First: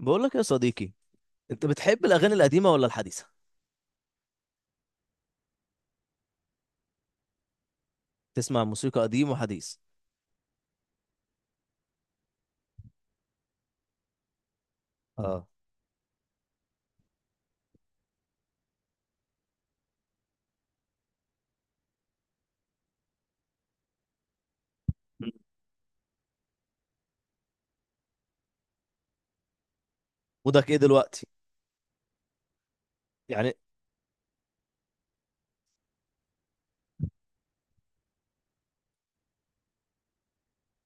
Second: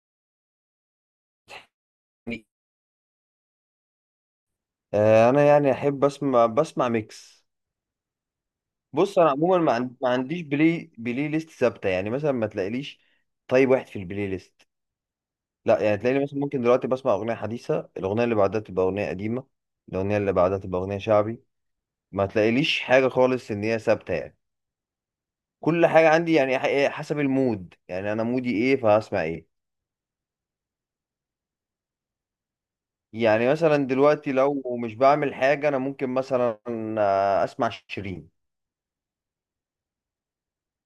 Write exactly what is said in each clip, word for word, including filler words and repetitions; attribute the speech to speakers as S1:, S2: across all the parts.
S1: بقول لك يا صديقي، انت بتحب الاغاني القديمه ولا الحديثه؟
S2: آه، انا يعني احب اسمع بسمع ميكس.
S1: تسمع موسيقى
S2: بص
S1: قديم
S2: انا عموما ما
S1: وحديث؟
S2: عن- ما عنديش بلاي بلاي ليست ثابته، يعني مثلا ما تلاقيليش طيب واحد في البلاي ليست.
S1: اه.
S2: لا يعني تلاقيني مثلا ممكن دلوقتي بسمع اغنيه حديثه، الاغنيه اللي بعدها تبقى اغنيه قديمه، الاغنيه اللي بعدها تبقى اغنيه شعبي. ما تلاقيليش حاجه خالص ان هي ثابته يعني. كل حاجه عندي يعني ح- إيه، حسب المود، يعني انا مودي ايه فهسمع ايه.
S1: مودك ايه دلوقتي؟
S2: يعني
S1: يعني.
S2: مثلا دلوقتي لو مش بعمل حاجه انا ممكن مثلا آه، اسمع شيرين.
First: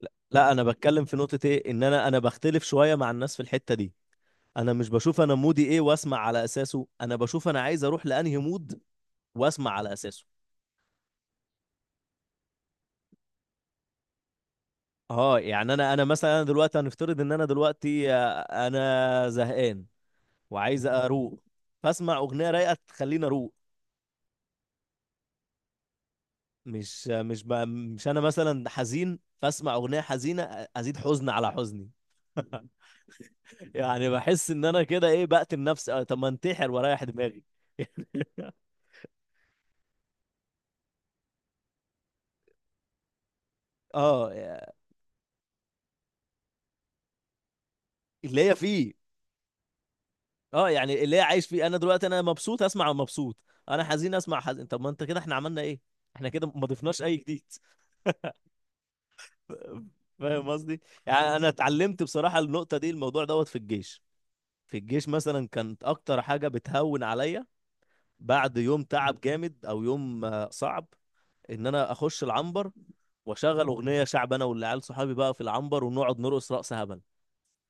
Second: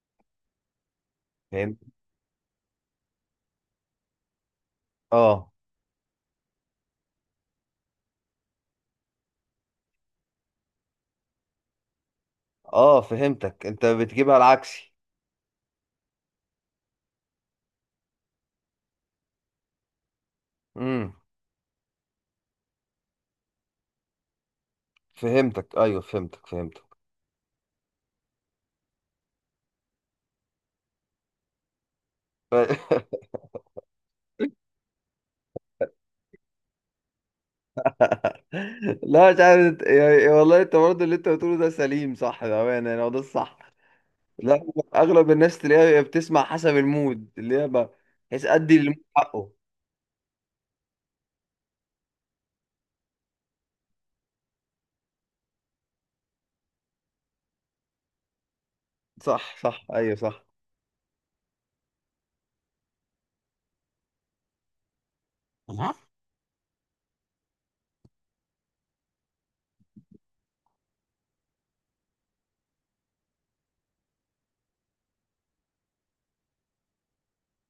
S1: لا، لا، انا بتكلم في نقطه ايه
S2: فاهم.
S1: ان انا انا بختلف شويه مع الناس في الحته دي. انا مش بشوف انا
S2: اه
S1: مودي ايه واسمع على اساسه، انا بشوف انا عايز اروح لانهي مود واسمع على اساسه.
S2: اه، فهمتك، انت بتجيبها العكسي.
S1: اه يعني انا انا مثلا انا دلوقتي هنفترض ان انا دلوقتي آه، انا زهقان وعايز
S2: امم.
S1: اروق، فاسمع اغنيه رايقه تخليني اروق.
S2: فهمتك، ايوه فهمتك فهمتك.
S1: مش مش ب... مش انا مثلا حزين فاسمع اغنيه حزينه ازيد حزن على حزني.
S2: ف...
S1: يعني بحس ان انا كده ايه بقتل نفسي. آه، طب ما انتحر واريح دماغي.
S2: لا مش عارف يعني، والله انت برضه اللي انت بتقوله ده سليم صح، بامانه يعني هو ده الصح. لا.
S1: اه.
S2: اغلب الناس تلاقيها هي بتسمع حسب المود اللي هي ب- بحيث
S1: اللي هي
S2: ادي
S1: فيه.
S2: للمود حقه.
S1: اه يعني اللي هي عايش فيه، انا دلوقتي انا مبسوط اسمع مبسوط، انا حزين اسمع حزين. طب ما انت كده احنا عملنا ايه؟ احنا كده ما ضفناش اي جديد.
S2: صح صح ايوه صح.
S1: فاهم قصدي؟ يعني انا اتعلمت بصراحه النقطه دي، الموضوع دوت في الجيش. في الجيش مثلا كانت
S2: تمام.
S1: اكتر حاجه بتهون عليا بعد يوم تعب جامد او يوم آه، صعب، ان انا اخش العنبر واشغل اغنيه شعب، انا والعيال صحابي بقى في العنبر ونقعد نرقص رقص هبل.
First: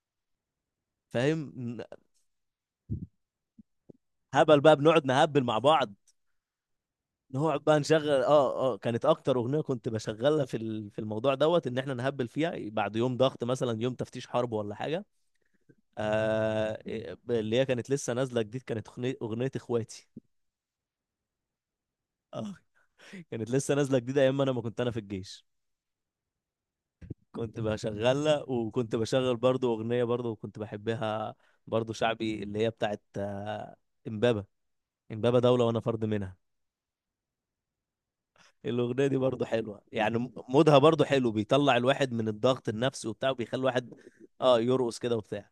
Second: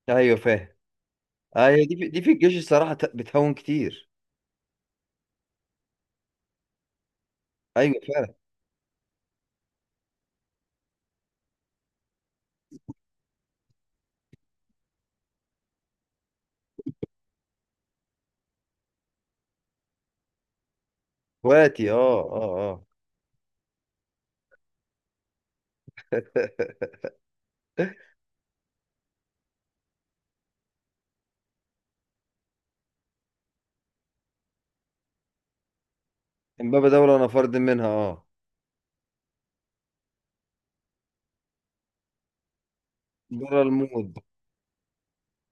S2: ايوه فاهم.
S1: فاهم؟ ن-
S2: ايوه، دي في... دي في الجيش الصراحه ت- بتهون كتير.
S1: هبل بقى بنقعد نهبل مع بعض، نقعد بقى
S2: ايوه
S1: نشغل.
S2: فعلا.
S1: اه اه كانت اكتر اغنيه كنت بشغلها في ال- في الموضوع دوت ان احنا نهبل فيها بعد يوم ضغط، مثلا يوم تفتيش حرب ولا حاجه. آه إيه، اللي هي كانت لسه نازله جديد، كانت أغني- اغنيه اخواتي.
S2: اخواتي اه
S1: اه.
S2: اه.
S1: كانت لسه نازله جديده ايام ما انا ما كنت انا في الجيش، كنت
S2: اه.
S1: بشغلها، وكنت بشغل برضو أغنية برضو كنت بحبها، برضو شعبي، اللي هي بتاعت آه، إمبابة. إمبابة دولة وأنا فرد منها.
S2: امبابة دولة انا فرد منها اه.
S1: الأغنية دي برضو حلوة، يعني م- مودها برضو حلو، بيطلع الواحد من الضغط النفسي وبتاع،
S2: بره
S1: وبيخلي الواحد
S2: المود.
S1: اه يرقص كده وبتاع.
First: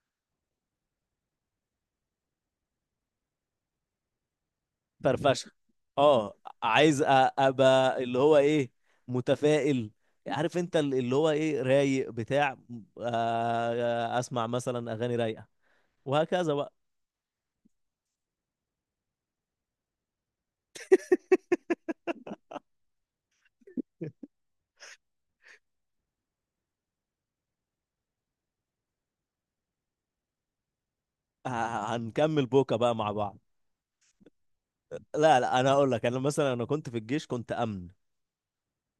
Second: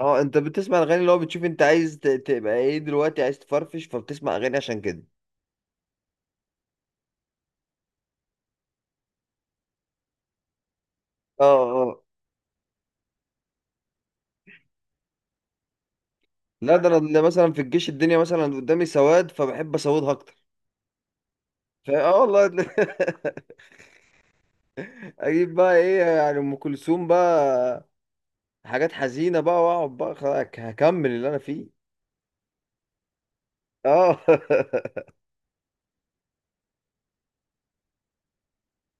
S2: اه انت بتسمع الاغاني اللي هو بتشوف انت عايز ت- تبقى ايه دلوقتي، عايز تفرفش فبتسمع اغاني عشان كده.
S1: فرفشة. اه. عايز أ- أبقى اللي هو إيه، متفائل. عارف انت، ال- اللي هو
S2: اه
S1: ايه،
S2: اه.
S1: رايق، بتاع، آه، آه، اسمع مثلا اغاني رايقه، وهكذا بقى.
S2: لا ده انا اللي مثلا في الجيش الدنيا مثلا قدامي سواد فبحب اسودها اكتر. فا اه والله. اجيب بقى ايه، يعني ام كلثوم بقى، حاجات حزينه بقى، واقعد بقى خلاص هكمل اللي انا فيه.
S1: آه، هنكمل بوكا بقى مع بعض.
S2: اه.
S1: لا لا، انا اقول لك، انا مثلا انا كنت في الجيش، كنت امن.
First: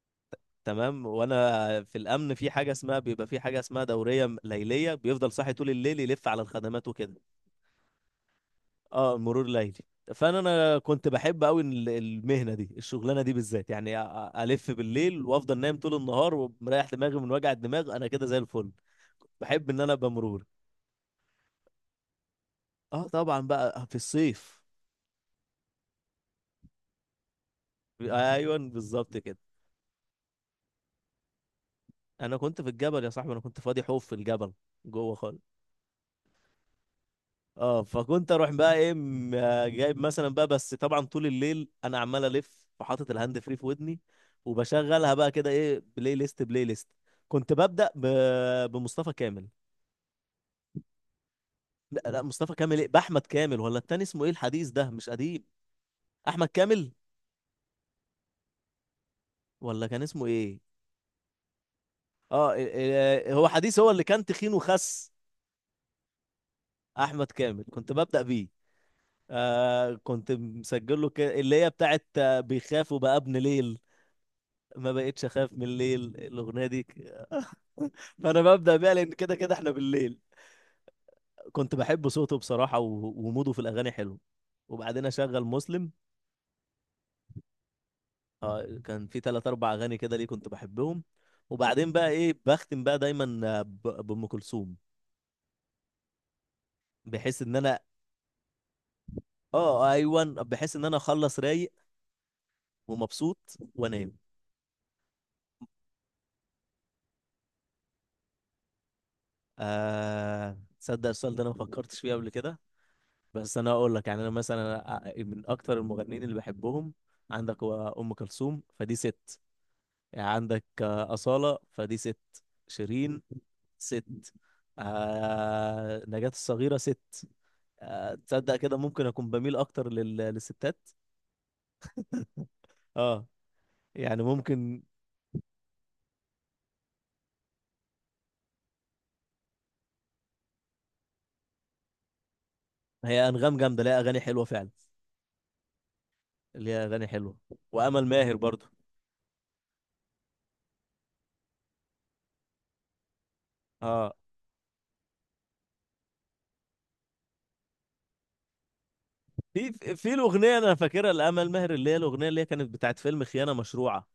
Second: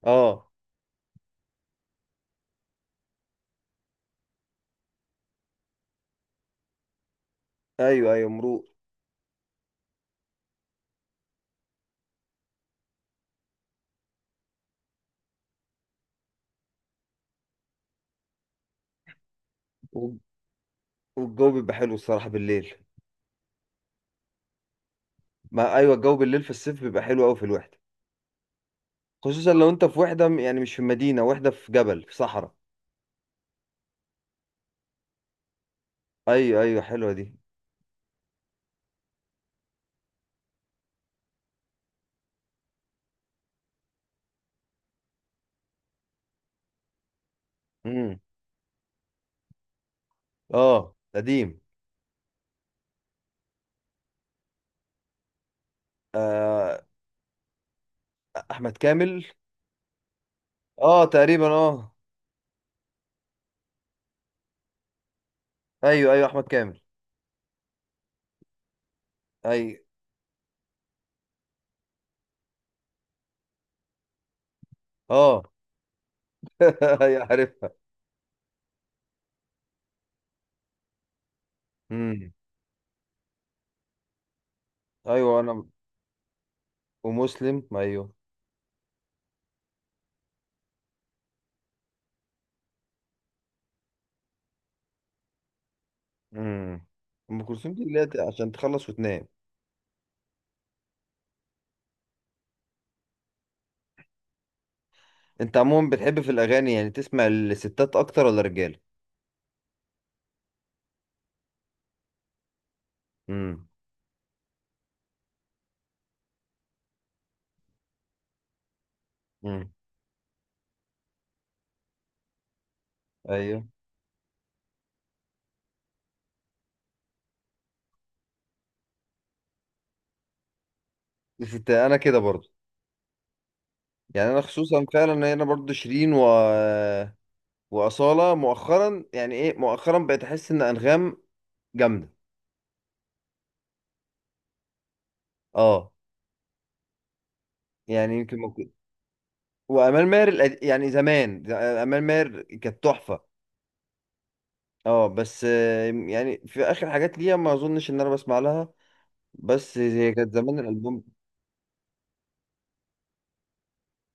S2: اه
S1: تمام، وانا في الامن في حاجه اسمها، بيبقى في حاجه اسمها دوريه م- ليليه، بيفضل صاحي طول الليل يلف على الخدمات وكده.
S2: ايوه ايوه مروق.
S1: اه، مرور ليلي. فانا انا كنت بحب قوي المهنه دي الشغلانه دي بالذات، يعني أ- أ- الف بالليل وافضل نايم طول النهار ومريح دماغي من وجع الدماغ، انا كده زي الفل. بحب ان انا ابقى
S2: وال-
S1: مرور.
S2: والجو بيبقى حلو الصراحه بالليل.
S1: اه طبعا بقى في الصيف.
S2: ما ايوه الجو بالليل في الصيف بيبقى حلو قوي في الوحده.
S1: ايوه بالظبط كده.
S2: خصوصا لو انت في وحده م- يعني مش في مدينه، وحده في جبل، في
S1: انا
S2: صحراء.
S1: كنت في الجبل يا صاحبي، انا كنت فاضي حوف في الجبل، جوه خالص.
S2: ايوه ايوه حلوه دي.
S1: اه، فكنت اروح بقى ايه م- آه، جايب مثلا بقى، بس طبعا طول الليل انا عمال الف، وحاطط الهاند فري في ودني وبشغلها بقى، كده ايه، بلاي ليست بلاي ليست. كنت ببدأ ب...
S2: امم.
S1: بمصطفى كامل.
S2: اه قديم.
S1: لا لا، مصطفى كامل ايه، باحمد كامل، ولا التاني اسمه ايه؟ الحديث ده مش قديم، احمد كامل،
S2: احمد كامل.
S1: ولا كان اسمه ايه؟
S2: اه تقريبا اه.
S1: اه إيه- إيه، هو حديث، هو اللي كان تخين وخس.
S2: ايوه ايوه احمد كامل.
S1: احمد كامل كنت ببدأ بيه.
S2: اي
S1: آه كنت مسجل له ك... اللي هي بتاعت آه، بيخاف وبقى ابن ليل، ما بقتش
S2: اه.
S1: اخاف من الليل، الاغنيه دي
S2: ايوه
S1: ك-
S2: عارفها.
S1: فانا ببدا بيها لان كده كده احنا بالليل. كنت بحب
S2: امم.
S1: صوته بصراحه و- وموده في الاغاني حلو. وبعدين
S2: ايوه
S1: اشغل
S2: انا.
S1: مسلم.
S2: ومسلم ايوه.
S1: اه كان في ثلاث اربع اغاني كده ليه كنت بحبهم. وبعدين بقى ايه بختم بقى دايما آه، ب- بام كلثوم،
S2: امم.
S1: بحيث
S2: ام
S1: ان
S2: كلثوم
S1: انا
S2: دي اللي هي عشان تخلص وتنام.
S1: اه آه، ايوه، بحيث ان انا اخلص رايق ومبسوط وانام.
S2: انت عموما بتحب في الاغاني يعني تسمع الستات اكتر ولا الرجاله؟
S1: آه تصدق السؤال ده انا ما فكرتش فيه قبل كده. بس
S2: امم.
S1: انا اقول لك، يعني انا مثلا أ- من اكتر المغنيين اللي بحبهم عندك، هو ام كلثوم فدي ست،
S2: امم.
S1: يعني عندك آه، اصاله فدي ست، شيرين
S2: ايوه
S1: ست، آه نجاة الصغيره ست. آه تصدق كده ممكن اكون بميل اكتر لل... للستات.
S2: الستات انا كده برضو.
S1: اه يعني
S2: يعني انا
S1: ممكن.
S2: خصوصا فعلا إن انا برضو شيرين و... واصاله مؤخرا، يعني ايه مؤخرا بقيت احس ان انغام جامده.
S1: هي انغام جامده، ليها اغاني حلوه فعلا،
S2: اه
S1: ليها اغاني حلوه، وامل
S2: يعني
S1: ماهر
S2: يمكن
S1: برضو.
S2: ممكن. وامال ماهر، القد- يعني زمان امال ماهر كانت تحفه.
S1: اه،
S2: اه بس آه، يعني في اخر حاجات ليها ما اظنش ان انا بسمع لها.
S1: في
S2: بس هي
S1: في
S2: كانت
S1: الاغنيه
S2: زمان
S1: انا
S2: الالبوم
S1: فاكرها لامل ماهر، اللي هي الاغنيه اللي هي كانت بتاعت فيلم خيانه مشروعه،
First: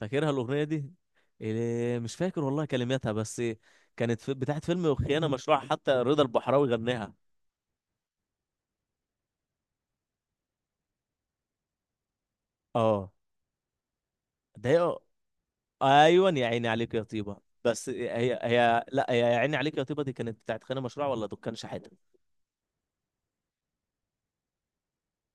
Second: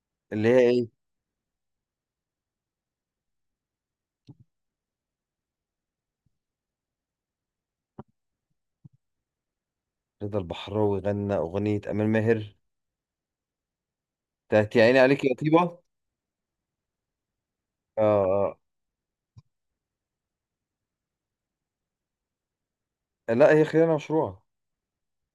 S1: فاكرها
S2: اللي هي
S1: الاغنيه
S2: ايه.
S1: دي. إيه، مش فاكر والله كلماتها بس، كانت في بتاعت فيلم وخيانه مشروع، حتى رضا البحراوي غناها.
S2: رضا البحراوي غنى اغنيه امال ماهر
S1: اه. ده
S2: بتاعت يا
S1: هي-
S2: عيني عليك يا طيبه.
S1: ايوه يا عيني عليك يا طيبه، بس
S2: اه
S1: هي
S2: آه.
S1: هي لا هي يا عيني عليك يا طيبه دي كانت بتاعت خيانه مشروع ولا دكان شحاته؟
S2: لا هي خيانه مشروعه.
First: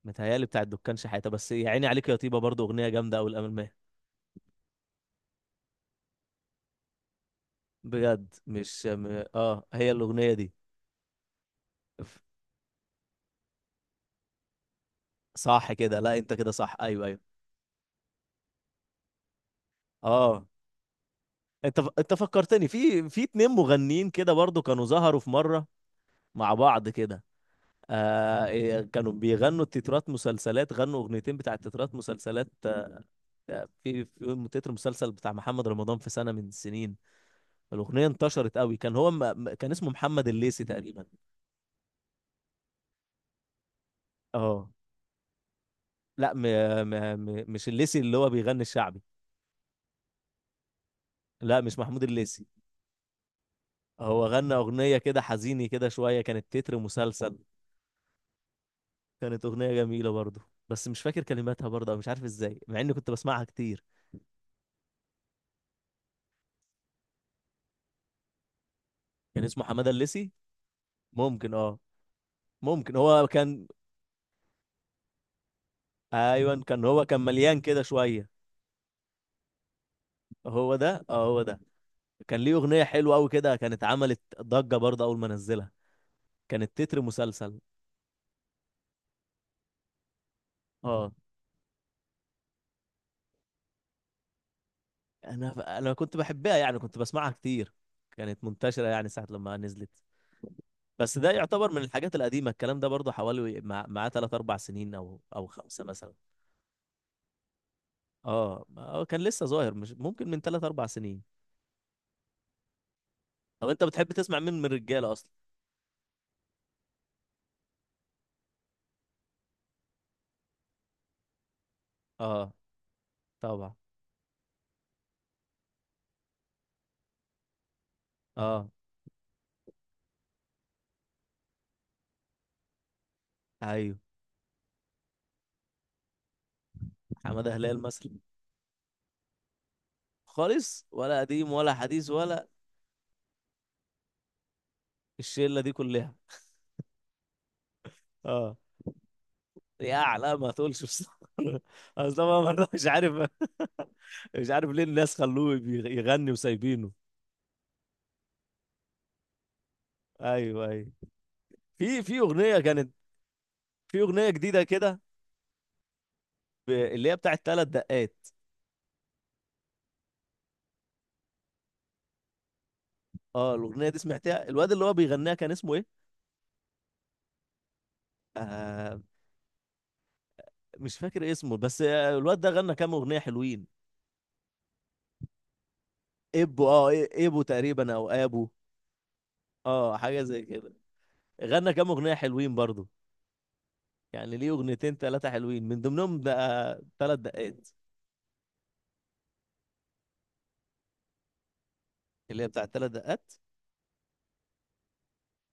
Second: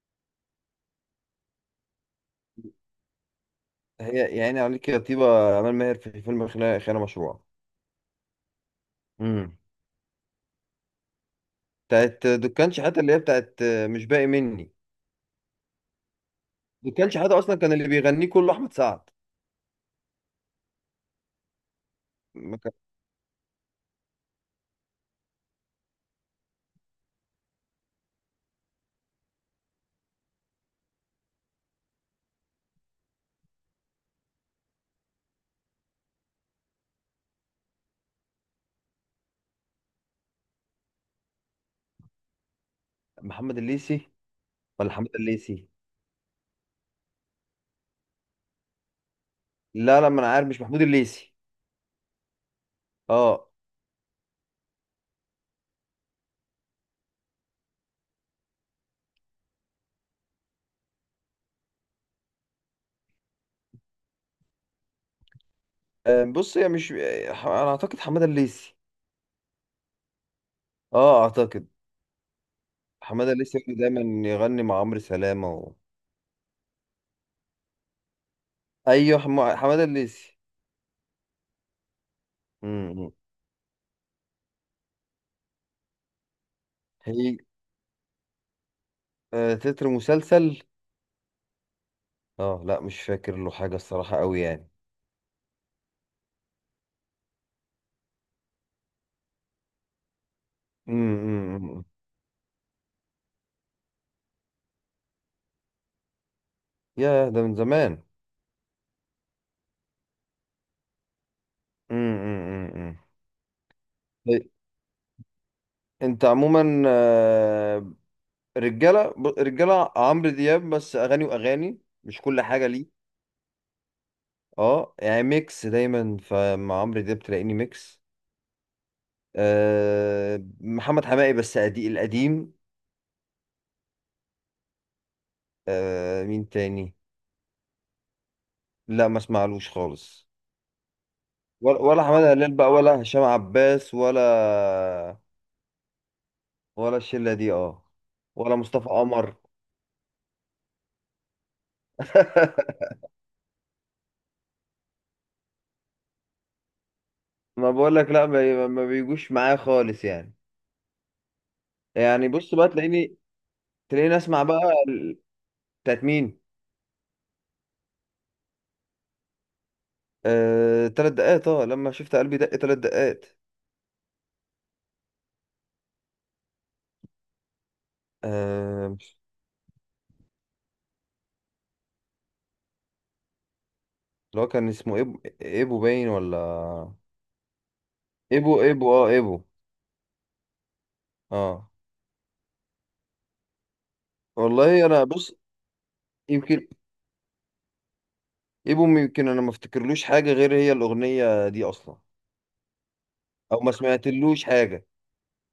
S1: متهيالي بتاعت دكان شحاته، بس يا عيني عليك يا طيبه برضو اغنيه جامده قوي الامل ماهر.
S2: هي يا عيني عليك يا طيبه امال ماهر في فيلم خيانه خيانة مشروعه.
S1: بجد مش م...
S2: امم.
S1: اه هي الاغنيه دي. ف-
S2: بتاعت دكان شحاته اللي هي بتاعت آه، مش باقي مني.
S1: صح كده، لا انت كده صح، ايوه
S2: دكان
S1: ايوه.
S2: شحاته اصلا كان اللي بيغنيه كله احمد سعد.
S1: اه انت ف- انت فكرتني في في اتنين مغنيين كده برضو كانوا ظهروا في مره مع بعض كده. آه إيه، كانوا بيغنوا تترات مسلسلات، غنوا اغنيتين بتاع تترات مسلسلات. آه، في في تتر مسلسل بتاع محمد رمضان في سنة من السنين، الأغنية انتشرت قوي، كان هو م... م- كان اسمه محمد الليثي تقريبا.
S2: محمد الليثي
S1: اه
S2: ولا حماد الليثي؟
S1: لا م... م... م... مش الليثي اللي هو بيغني الشعبي،
S2: لا لا ما انا عارف مش محمود الليثي.
S1: لا مش محمود الليثي.
S2: اه.
S1: هو غنى أغنية كده حزيني كده شوية، كانت تتر مسلسل، كانت أغنية جميلة برضه، بس مش فاكر كلماتها برضه، أو مش عارف ازاي مع اني كنت بسمعها كتير.
S2: آه، بص، هي مش آه، ح- انا اعتقد حماد الليثي.
S1: كان اسمه حمادة الليثي.
S2: اه
S1: ممكن
S2: اعتقد.
S1: اه، ممكن هو
S2: حماد الليثي
S1: كان.
S2: كان دايما يغني مع عمرو سلامة و...
S1: ايوه كان، هو كان مليان كده شويه.
S2: ايوه حم... حماد الليثي.
S1: هو ده اه هو ده، كان ليه اغنيه
S2: امم.
S1: حلوه قوي كده، كانت عملت ضجه برضه اول ما نزلها، كانت تتر
S2: هي
S1: مسلسل.
S2: آه تتر مسلسل.
S1: اه،
S2: اه لا مش فاكر له حاجة الصراحة قوي يعني.
S1: انا انا كنت بحبها يعني، كنت بسمعها كتير، كانت منتشره يعني ساعه لما نزلت. بس ده يعتبر من
S2: امم.
S1: الحاجات القديمه، الكلام ده برضه حوالي مع معاه ثلاثة اربع سنين او او خمسه مثلا.
S2: يا ده من زمان.
S1: اه هو كان لسه ظاهر، مش ممكن من ثلاثة اربع سنين.
S2: امم.
S1: طب انت بتحب تسمع مين من الرجاله اصلا؟
S2: انت عموما آه، رجاله ب- رجاله عمرو دياب بس اغاني واغاني، مش كل
S1: اه.
S2: حاجه ليه.
S1: طبعا.
S2: اه يعني ميكس دايما، فمع عمرو دياب تلاقيني ميكس.
S1: اه
S2: أه محمد حماقي بس أدي القديم.
S1: ايوه،
S2: أه مين تاني؟
S1: حماده هلال مثلا.
S2: لا ما اسمعلوش خالص.
S1: خالص، ولا قديم ولا
S2: ولا ولا
S1: حديث
S2: حماد
S1: ولا؟
S2: هلال بقى ولا هشام عباس ولا.
S1: الشله دي كلها.
S2: ولا الشله دي اه.
S1: اه.
S2: ولا مصطفى قمر.
S1: يا لا ما تقولش بصراحة. اصل أنا مرة مش عارف. مش عارف ليه الناس خلوه يغ- يغني وسايبينه.
S2: ما بقول لك لا، ما ما بيجوش معايا خالص يعني.
S1: ايوه ايوه. في في
S2: يعني بص
S1: اغنيه
S2: بقى
S1: كانت،
S2: تلاقيني.
S1: في
S2: تلاقيني
S1: اغنيه
S2: اسمع بقى
S1: جديده كده،
S2: ال- بتاعت مين؟
S1: ب- اللي هي بتاعت ثلاث دقات.
S2: آه، تلات دقات اه، لما شفت قلبي دق تلات دقات.
S1: اه الاغنيه دي سمعتها، الواد اللي هو بيغنيها كان اسمه ايه؟
S2: آه،
S1: آه
S2: مش-
S1: مش فاكر اسمه، بس آه، الواد ده غنى كام اغنيه حلوين.
S2: اللي هو كان اسمه إيبو، إيبو باين ولا.
S1: ابو اه إيه- ابو تقريبا او ابو.
S2: إيبو إيبو اه إيبو.
S1: اه حاجه زي كده.
S2: اه
S1: غنى كام اغنيه حلوين برضو، يعني ليه
S2: والله
S1: اغنيتين
S2: أنا
S1: ثلاثه
S2: بص.
S1: حلوين من ضمنهم
S2: يمكن
S1: بقى ثلاث دقات،
S2: إيبو. يمكن أنا ما افتكرلوش حاجة غير هي الأغنية دي أصلا،
S1: اللي هي بتاع ثلاث دقات.
S2: أو ما سمعتلوش حاجة.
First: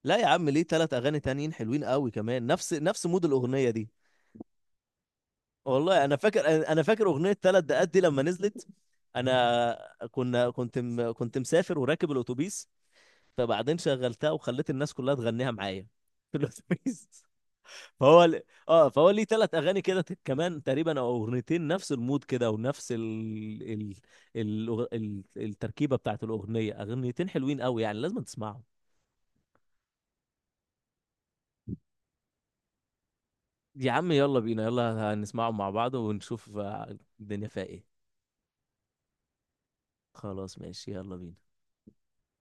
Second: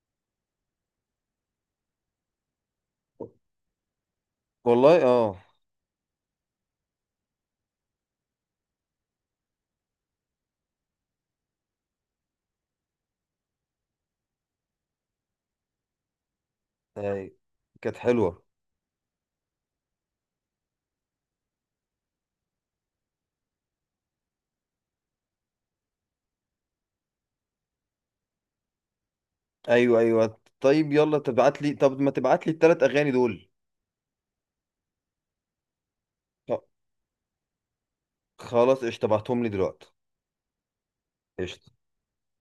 S1: لا يا عم ليه ثلاث اغاني تانيين حلوين قوي كمان، نفس نفس مود الاغنيه دي.
S2: والله اه.
S1: والله انا فاكر، انا فاكر اغنيه ثلاث دقات دي لما نزلت، انا، كنا كنت م... كنت مسافر وراكب الاتوبيس، فبعدين شغلتها وخليت الناس كلها تغنيها معايا في الاتوبيس.
S2: أي، كانت
S1: فهو ل...
S2: حلوة.
S1: اه فهو ليه ثلاث اغاني كده ت- كمان تقريبا، او اغنيتين نفس المود كده، ونفس ال... ال... ال... ال... التركيبه بتاعت الاغنيه، اغنيتين حلوين قوي يعني لازم تسمعهم.
S2: أيوه أيوه طيب يلا تبعت لي، طب ما تبعت لي التلات أغاني دول.
S1: يا عم يلا بينا، يلا هنسمعهم مع بعض ونشوف
S2: خ-
S1: آه، الدنيا فيها ايه.
S2: خلاص قشطة تبعتهم لي دلوقتي.
S1: خلاص ماشي يلا بينا.
S2: قشطة.